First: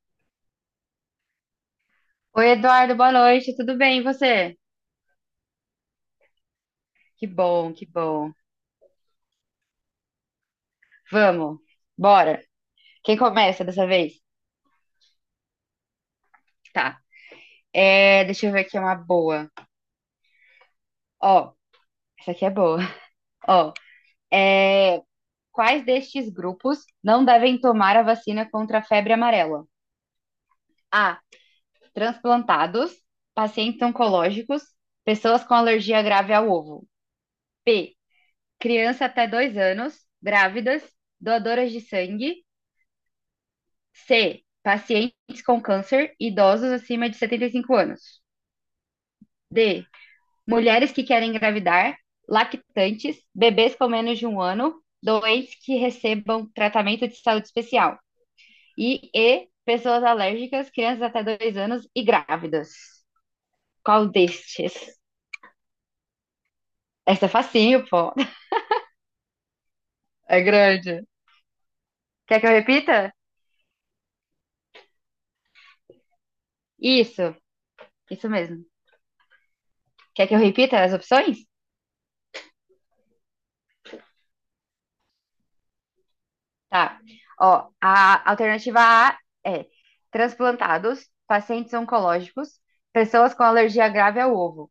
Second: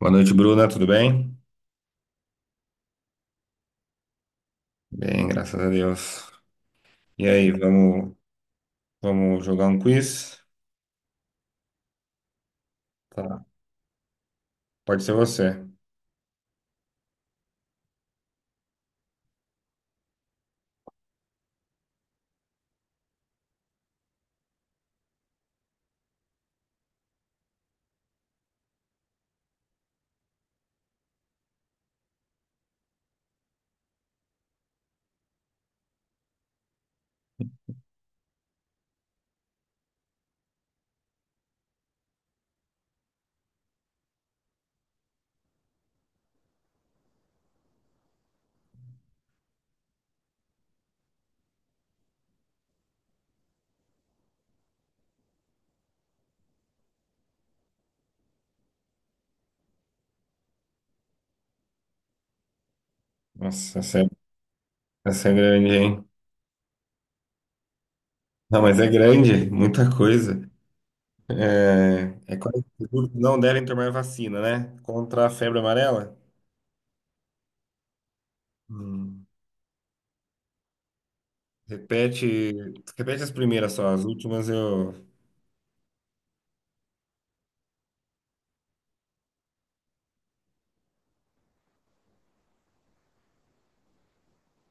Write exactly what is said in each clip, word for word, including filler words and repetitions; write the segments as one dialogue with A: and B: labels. A: Boa noite, Bruna. Tudo bem?
B: Oi, Eduardo, boa noite, tudo bem? E você?
A: Bem, graças a Deus.
B: Que
A: E aí,
B: bom, que
A: vamos,
B: bom.
A: vamos jogar um quiz?
B: Vamos, bora. Quem
A: Tá.
B: começa dessa vez?
A: Pode ser você.
B: Tá. É, deixa eu ver aqui uma boa. Ó, essa aqui é boa. Ó, é, quais destes grupos não devem tomar a vacina contra a febre amarela? A. Transplantados, pacientes oncológicos, pessoas com alergia grave ao ovo. B. Criança até dois anos, grávidas, doadoras de sangue. C. Pacientes com câncer, idosos acima de setenta e cinco anos. D. Mulheres que querem engravidar, lactantes, bebês com menos de um ano, doentes que recebam tratamento de saúde especial. E E. Pessoas alérgicas, crianças até dois anos e grávidas.
A: Nossa, essa é,
B: Qual destes?
A: essa é grande, hein?
B: Essa é facinho, pô.
A: Não, mas é grande, muita
B: É
A: coisa.
B: grande.
A: É
B: Quer que eu
A: quais
B: repita?
A: produtos não devem tomar vacina, né? Contra a febre amarela?
B: Isso, isso mesmo.
A: Hum.
B: Quer que eu repita as opções?
A: Repete, repete as primeiras só, as últimas eu.
B: Tá. Ó, a alternativa A é transplantados, pacientes oncológicos, pessoas com alergia grave ao ovo.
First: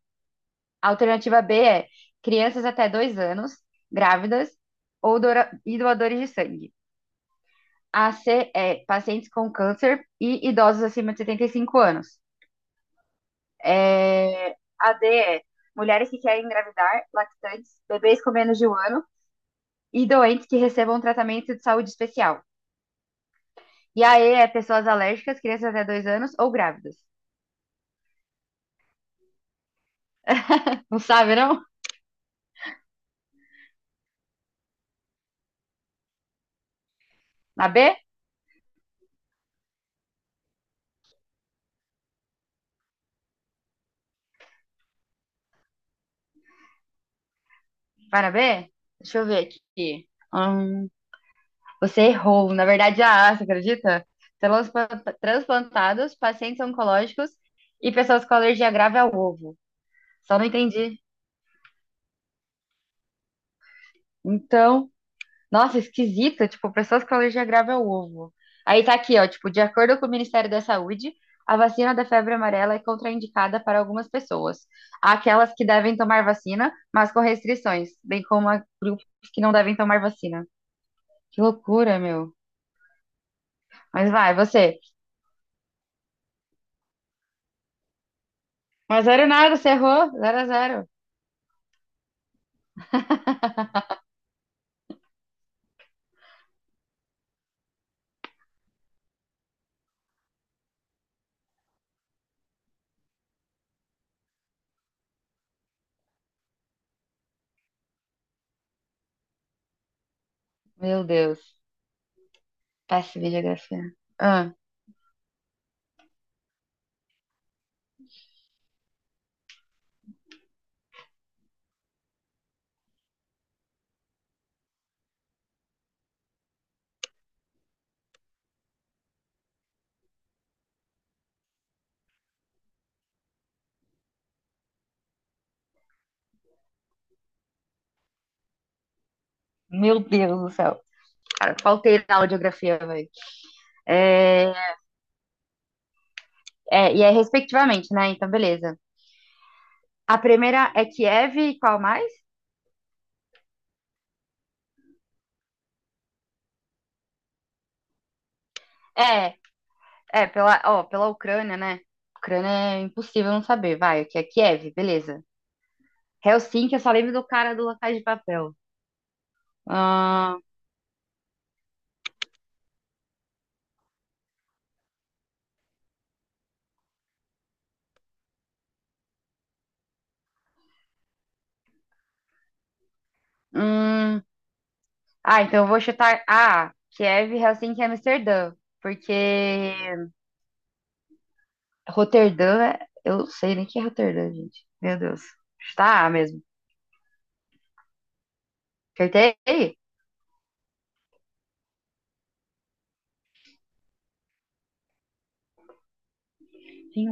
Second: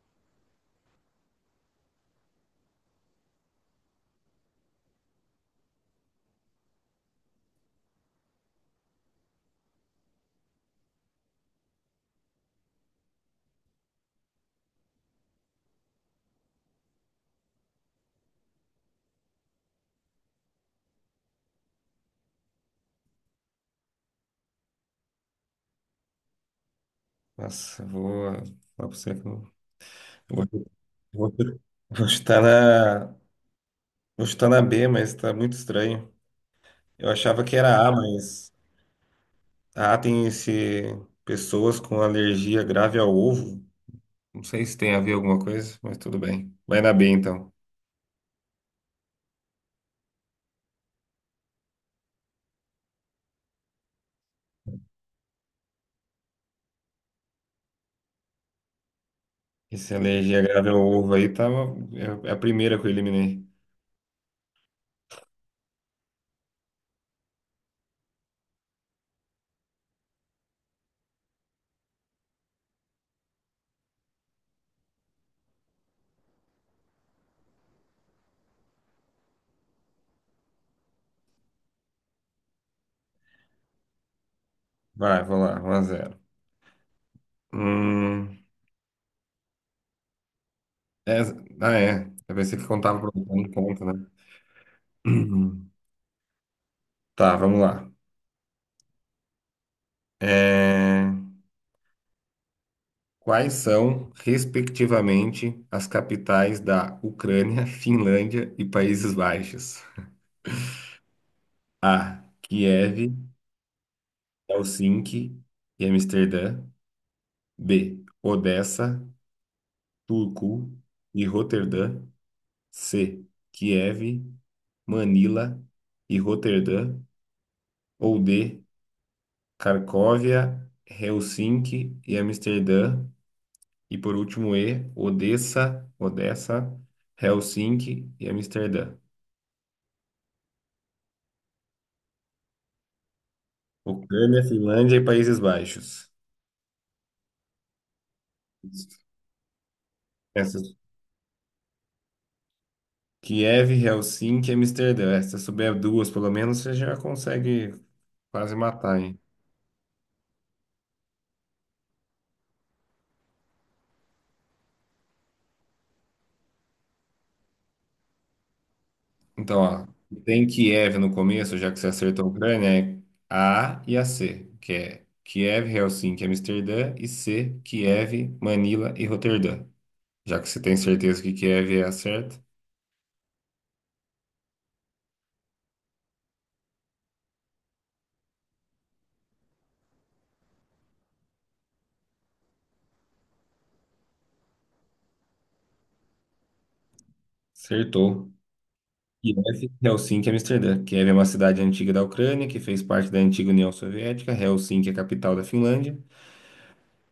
B: A alternativa B é crianças até dois anos, grávidas ou doa- e doadores de sangue. A C é pacientes com câncer e idosos acima de setenta e cinco anos. É, a D é mulheres que querem engravidar, lactantes, bebês com menos de um ano e doentes que recebam um tratamento de saúde especial. E a E é pessoas alérgicas, crianças até dois anos ou grávidas.
A: Nossa, eu vou falar pra você que eu eu vou, eu
B: Não
A: vou,
B: sabe,
A: eu
B: não?
A: vou chutar na, vou chutar na B, mas tá muito estranho. Eu achava que
B: Na
A: era A,
B: B?
A: mas. Ah, tem esse pessoas com alergia grave ao ovo. Não sei se tem a ver alguma coisa, mas tudo bem. Vai na B então.
B: Vai na B? Deixa eu ver aqui. Hum, você errou. Na verdade, é a A, você acredita? Células transplantados, pacientes oncológicos e pessoas com alergia grave ao ovo.
A: Essa
B: Só
A: alergia
B: não
A: grave ao
B: entendi.
A: ovo aí tava é é a primeira que eu eliminei.
B: Então. Nossa, esquisito, tipo, pessoas com alergia grave ao ovo. Aí tá aqui, ó, tipo, de acordo com o Ministério da Saúde, a vacina da febre amarela é contraindicada para algumas pessoas. Há aquelas que devem tomar vacina, mas com restrições, bem como há grupos que não devem tomar vacina. Que loucura, meu. Mas vai, você.
A: Vai, vou lá, um a zero. Hum,
B: um a zero nada, você errou. zero a zero.
A: é- ah, é. Eu pensei que contava para um ponto, né? Uhum. Tá, vamos lá. É, quais são, respectivamente, as capitais da Ucrânia, Finlândia e Países Baixos?
B: Meu Deus.
A: A.
B: Péssima em
A: Kiev.
B: geografia. Ah,
A: Helsinki e Amsterdã. B. Odessa, Turku e Roterdã. C. Kiev, Manila e Roterdã. Ou D. Cracóvia, Helsinki e Amsterdã. E por último, E. Odessa, Odessa, Helsinki e Amsterdã.
B: meu Deus do céu. Cara, faltei na aula de geografia, velho.
A: Ucrânia,
B: É,
A: Finlândia e Países Baixos.
B: é, e é respectivamente, né? Então, beleza. A primeira
A: Essas.
B: é Kiev e qual mais?
A: Kiev, Helsinki e Amsterdã. Essas souber duas, pelo menos, você já consegue quase matar, hein?
B: É, é pela, ó, pela Ucrânia, né? Ucrânia é impossível não saber. Vai, que é Kiev, beleza. Helsinki, eu só lembro do cara do La Casa de Papel.
A: Então, ó,
B: Ah,
A: tem Kiev no começo, já que você acertou a Ucrânia, é A e a C, que é Kiev, Helsinki, Amsterdã, e C, Kiev, Manila e Roterdã. Já que você tem certeza que Kiev é a certa,
B: hum, ah, então eu vou chutar. Ah, Kiev, Helsinki e Amsterdã. Porque Roterdã, é- eu sei nem que é Roterdã, gente. Meu Deus. Chutar A mesmo.
A: acertou. Kiev,
B: Acertei?
A: Helsinki, Amsterdã. Kiev é uma cidade antiga da Ucrânia que fez parte da antiga União Soviética. Helsinki é a capital da Finlândia,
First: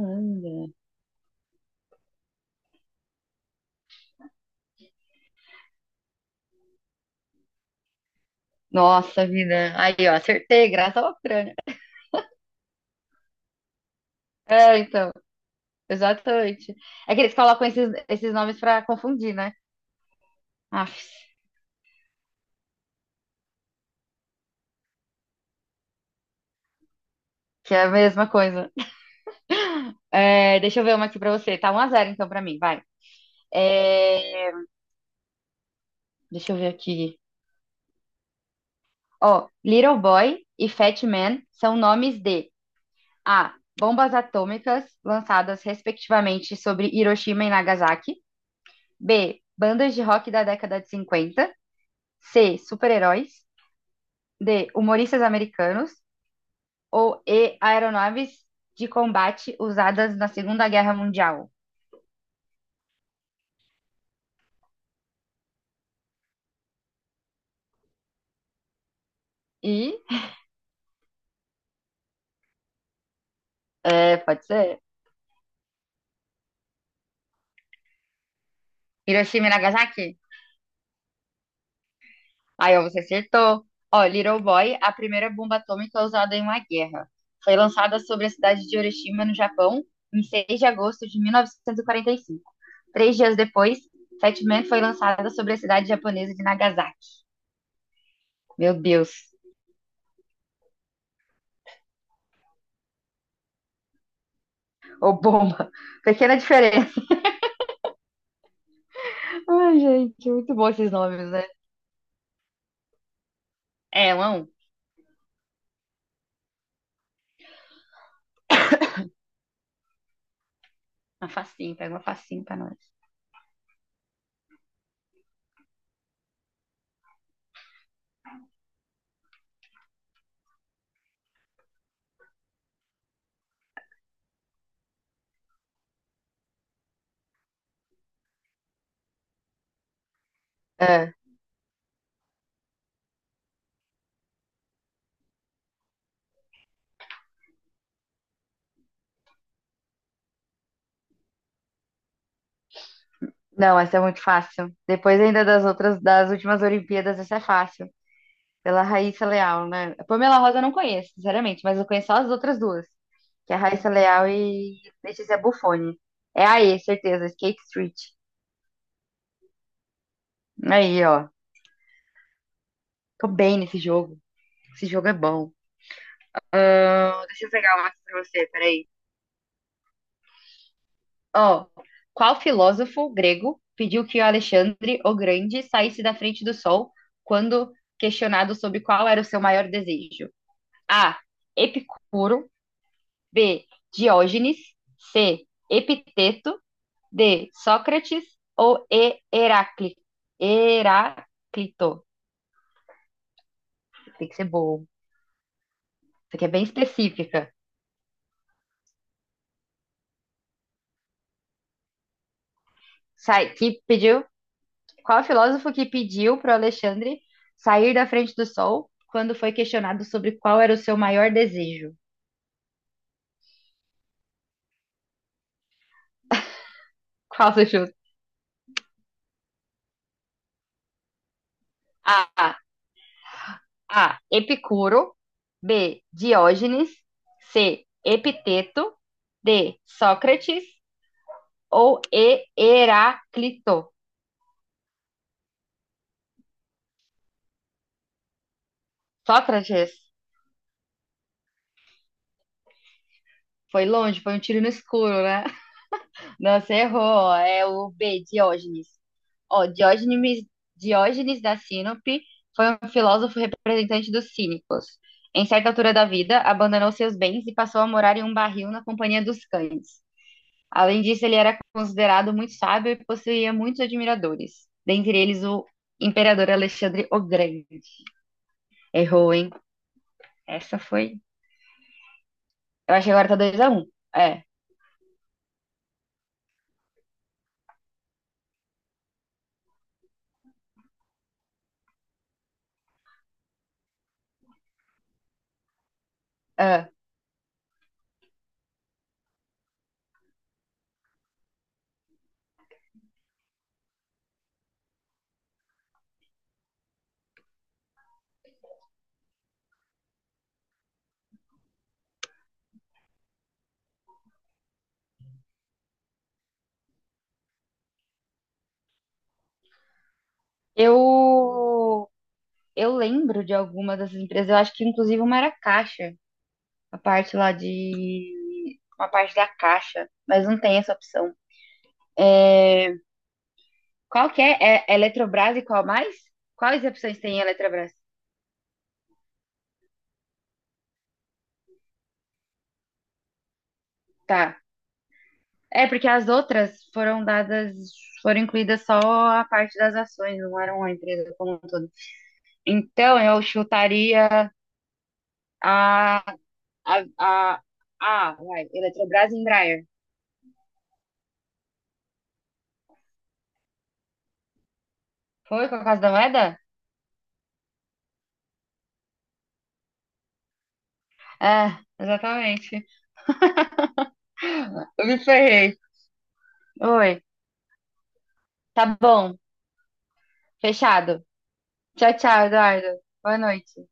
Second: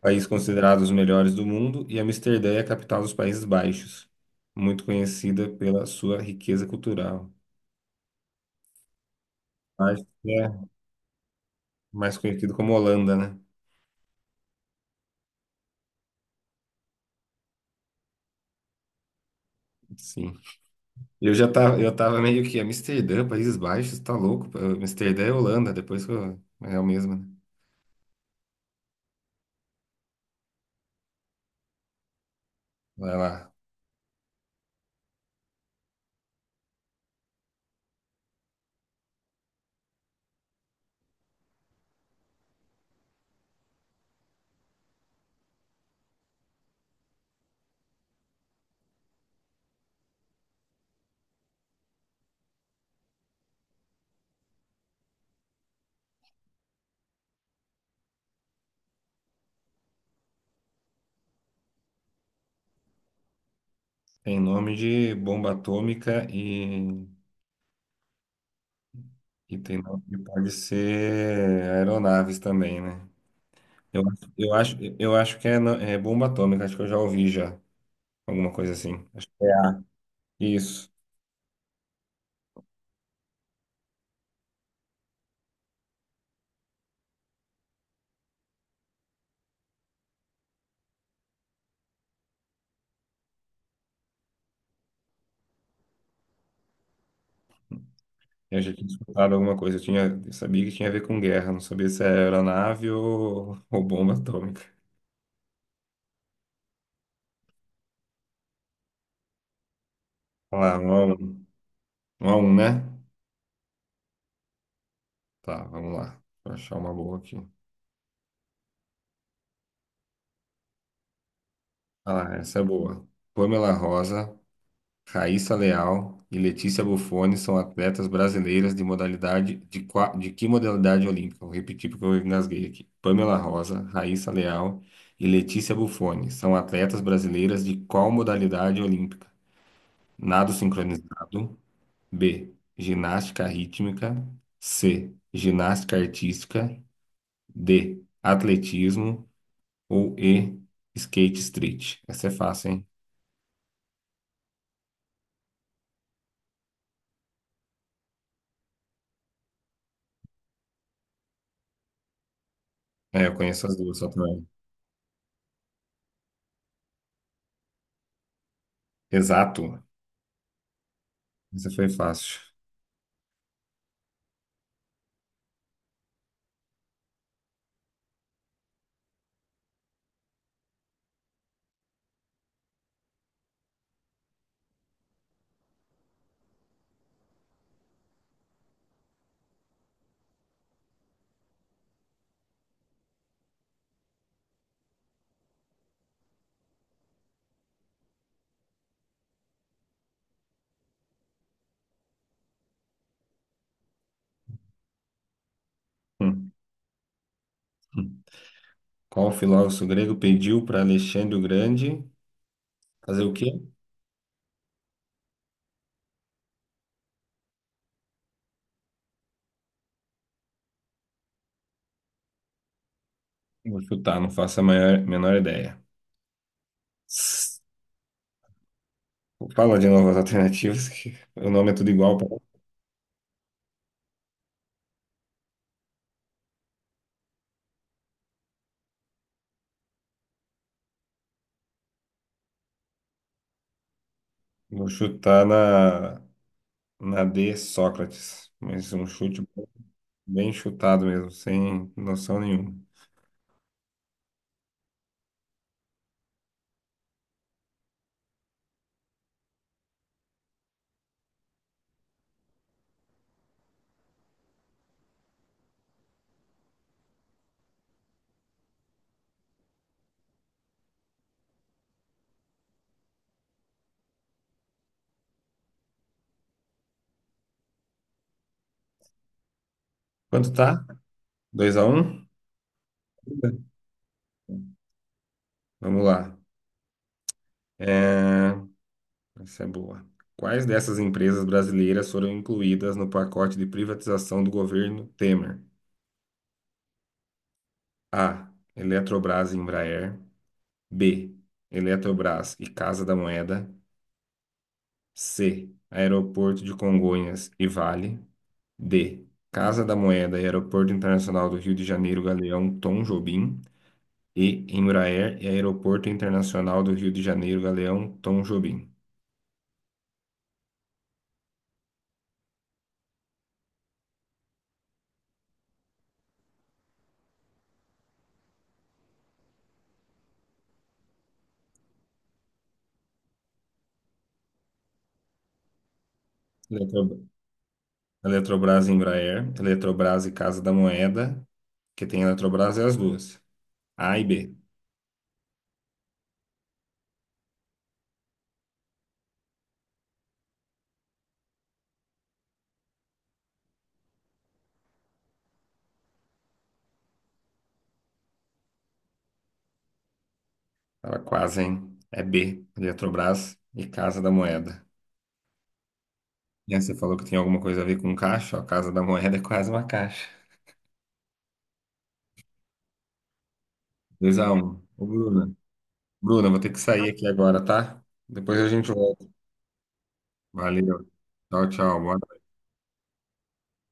A: país considerado os melhores do mundo, e Amsterdã é a capital dos Países Baixos, muito conhecida pela sua riqueza cultural.
B: Nossa vida.
A: Acho
B: Aí, ó,
A: que é
B: acertei, graças à Ucrânia.
A: mais conhecido como Holanda, né?
B: É, então. Exatamente. É que eles colocam esses, esses nomes pra confundir, né?
A: Sim.
B: Aff,
A: Eu já tava, eu tava meio que Amsterdã, Países Baixos, tá louco? Amsterdã é Holanda, depois que eu, é o mesmo, né?
B: que é a mesma coisa. É, deixa eu ver uma aqui pra você. Tá um a zero, então pra mim, vai.
A: Vai lá.
B: É, deixa eu ver aqui. Ó, Little Boy e Fat Man são nomes de A. Bombas atômicas lançadas respectivamente sobre Hiroshima e Nagasaki. B. Bandas de rock da década de cinquenta. C. Super-heróis. D. Humoristas americanos. Ou E. Aeronaves de combate usadas na Segunda Guerra Mundial?
A: Tem nome de bomba atômica e, e tem
B: E
A: nome que pode ser aeronaves também, né? Eu,
B: é,
A: acho-
B: pode
A: eu acho,
B: ser.
A: eu acho que é, no- é bomba atômica, acho que eu já ouvi já, alguma coisa assim. Acho que
B: Hiroshima e
A: é A.
B: Nagasaki?
A: Isso.
B: Aí ó, você acertou. Ó, Little Boy, a primeira bomba atômica usada em uma guerra. Foi lançada sobre a cidade de Hiroshima, no Japão, em seis de agosto de mil novecentos e quarenta e cinco. Três dias depois, Fat Man foi lançada sobre a cidade japonesa de Nagasaki.
A: Eu já
B: Meu
A: tinha
B: Deus.
A: escutado alguma coisa, eu tinha, eu sabia que tinha a ver com guerra, não sabia se era aeronave ou, ou bomba atômica.
B: Ô, bomba. Pequena diferença. Ai, gente, muito
A: Vamos
B: bom
A: lá,
B: esses
A: um a
B: nomes, né?
A: um, um a um, né?
B: É, um a um.
A: Tá, vamos lá. Vou achar uma boa aqui.
B: Uma facinho, pega uma
A: Ah lá,
B: facinho pra
A: essa é
B: nós.
A: boa. Pamela Rosa, Raíssa Leal e Letícia Bufone são atletas brasileiras de modalidade de, qua- de que modalidade olímpica? Vou repetir porque eu engasguei aqui. Pamela Rosa, Raíssa Leal e Letícia Bufone são atletas brasileiras de qual modalidade olímpica? Nado
B: É.
A: sincronizado. B. Ginástica rítmica. C. Ginástica artística. D. Atletismo. Ou E Skate Street. Essa é fácil, hein?
B: Não, essa é muito fácil. Depois ainda das outras, das últimas Olimpíadas, essa é fácil. Pela Raíssa Leal, né? A Pamela Rosa eu não conheço, sinceramente, mas eu conheço só as outras duas,
A: É, eu
B: que é a
A: conheço as
B: Raíssa
A: duas só
B: Leal
A: também.
B: e Letícia Buffoni. É aí, certeza, Skate Street.
A: Exato.
B: Aí, ó.
A: Essa foi fácil.
B: Tô bem nesse jogo. Esse jogo é bom. Ahn, deixa eu pegar uma aqui pra você, peraí. Ó, qual filósofo grego pediu que o Alexandre o Grande saísse da frente do sol quando questionado sobre qual era o seu maior desejo? A. Epicuro. B. Diógenes. C. Epiteto. D. Sócrates. Ou E. Heráclito. Heráclito. Tem que ser bom. Isso aqui
A: Hum.
B: é bem específica.
A: Hum. Qual filósofo grego pediu para Alexandre o Grande fazer o quê?
B: Sai, que pediu? Qual filósofo que pediu para Alexandre sair da frente do sol quando foi questionado sobre qual era o seu maior desejo?
A: Vou chutar, não faço a maior, menor ideia.
B: Qual
A: S-
B: você chuta?
A: Fala de novas alternativas, que o nome é tudo igual, pô.
B: A. A. Epicuro. B. Diógenes. C. Epiteto. D. Sócrates. Ou E. Heráclito.
A: Vou chutar na, na D, Sócrates. Mas um chute
B: Sócrates.
A: bem chutado mesmo, sem noção nenhuma.
B: Foi longe, foi um tiro no escuro, né? Não, você errou. É o B. Diógenes. Ó, Diógenes, Diógenes da Sinope foi um filósofo representante dos cínicos. Em certa altura da vida, abandonou seus bens e passou a morar em um barril na companhia dos cães. Além disso, ele era considerado muito sábio e possuía muitos admiradores, dentre eles o imperador Alexandre o Grande. Errou, hein?
A: Quanto
B: Essa
A: tá?
B: foi.
A: Dois a um.
B: Eu acho que agora tá dois a um. É.
A: Vamos lá. É, essa é boa. Quais dessas empresas brasileiras foram incluídas no pacote de privatização do governo Temer?
B: Ah.
A: A. Eletrobras e Embraer. B. Eletrobras e Casa da Moeda. C. Aeroporto de Congonhas e Vale. D. Casa da Moeda e Aeroporto Internacional do Rio de Janeiro Galeão Tom Jobim. E. Embraer e Aeroporto Internacional do Rio de Janeiro Galeão Tom Jobim.
B: eu eu lembro de alguma dessas empresas, eu acho que inclusive uma era Caixa. A parte lá de. Uma parte da caixa, mas não tem essa opção. É, qual que é? É Eletrobras e qual mais? Quais
A: Eletrob-
B: opções tem em Eletrobras?
A: Eletrobras e Embraer, Eletrobras e Casa da Moeda, que tem Eletrobras e as duas, A e B.
B: Tá. É, porque as outras foram dadas, foram incluídas só a parte das ações, não eram a empresa como um todo. Então, eu chutaria a, a, a, a, vai, Eletrobras e Embraer.
A: Ela quase, hein? É B, Eletrobras e Casa da Moeda.
B: Foi com a Casa da Moeda?
A: E aí você falou que tem alguma coisa a ver com caixa, ó, Casa da Moeda é quase uma caixa.
B: É, exatamente.
A: dois a um. Ô,
B: Eu me
A: Bruna.
B: ferrei.
A: Bruna, vou ter que sair
B: Oi.
A: aqui agora, tá? Depois a
B: Tá
A: gente volta.
B: bom.
A: Valeu.
B: Fechado.
A: Tchau, tchau.
B: Tchau,
A: Boa
B: tchau, Eduardo. Boa noite.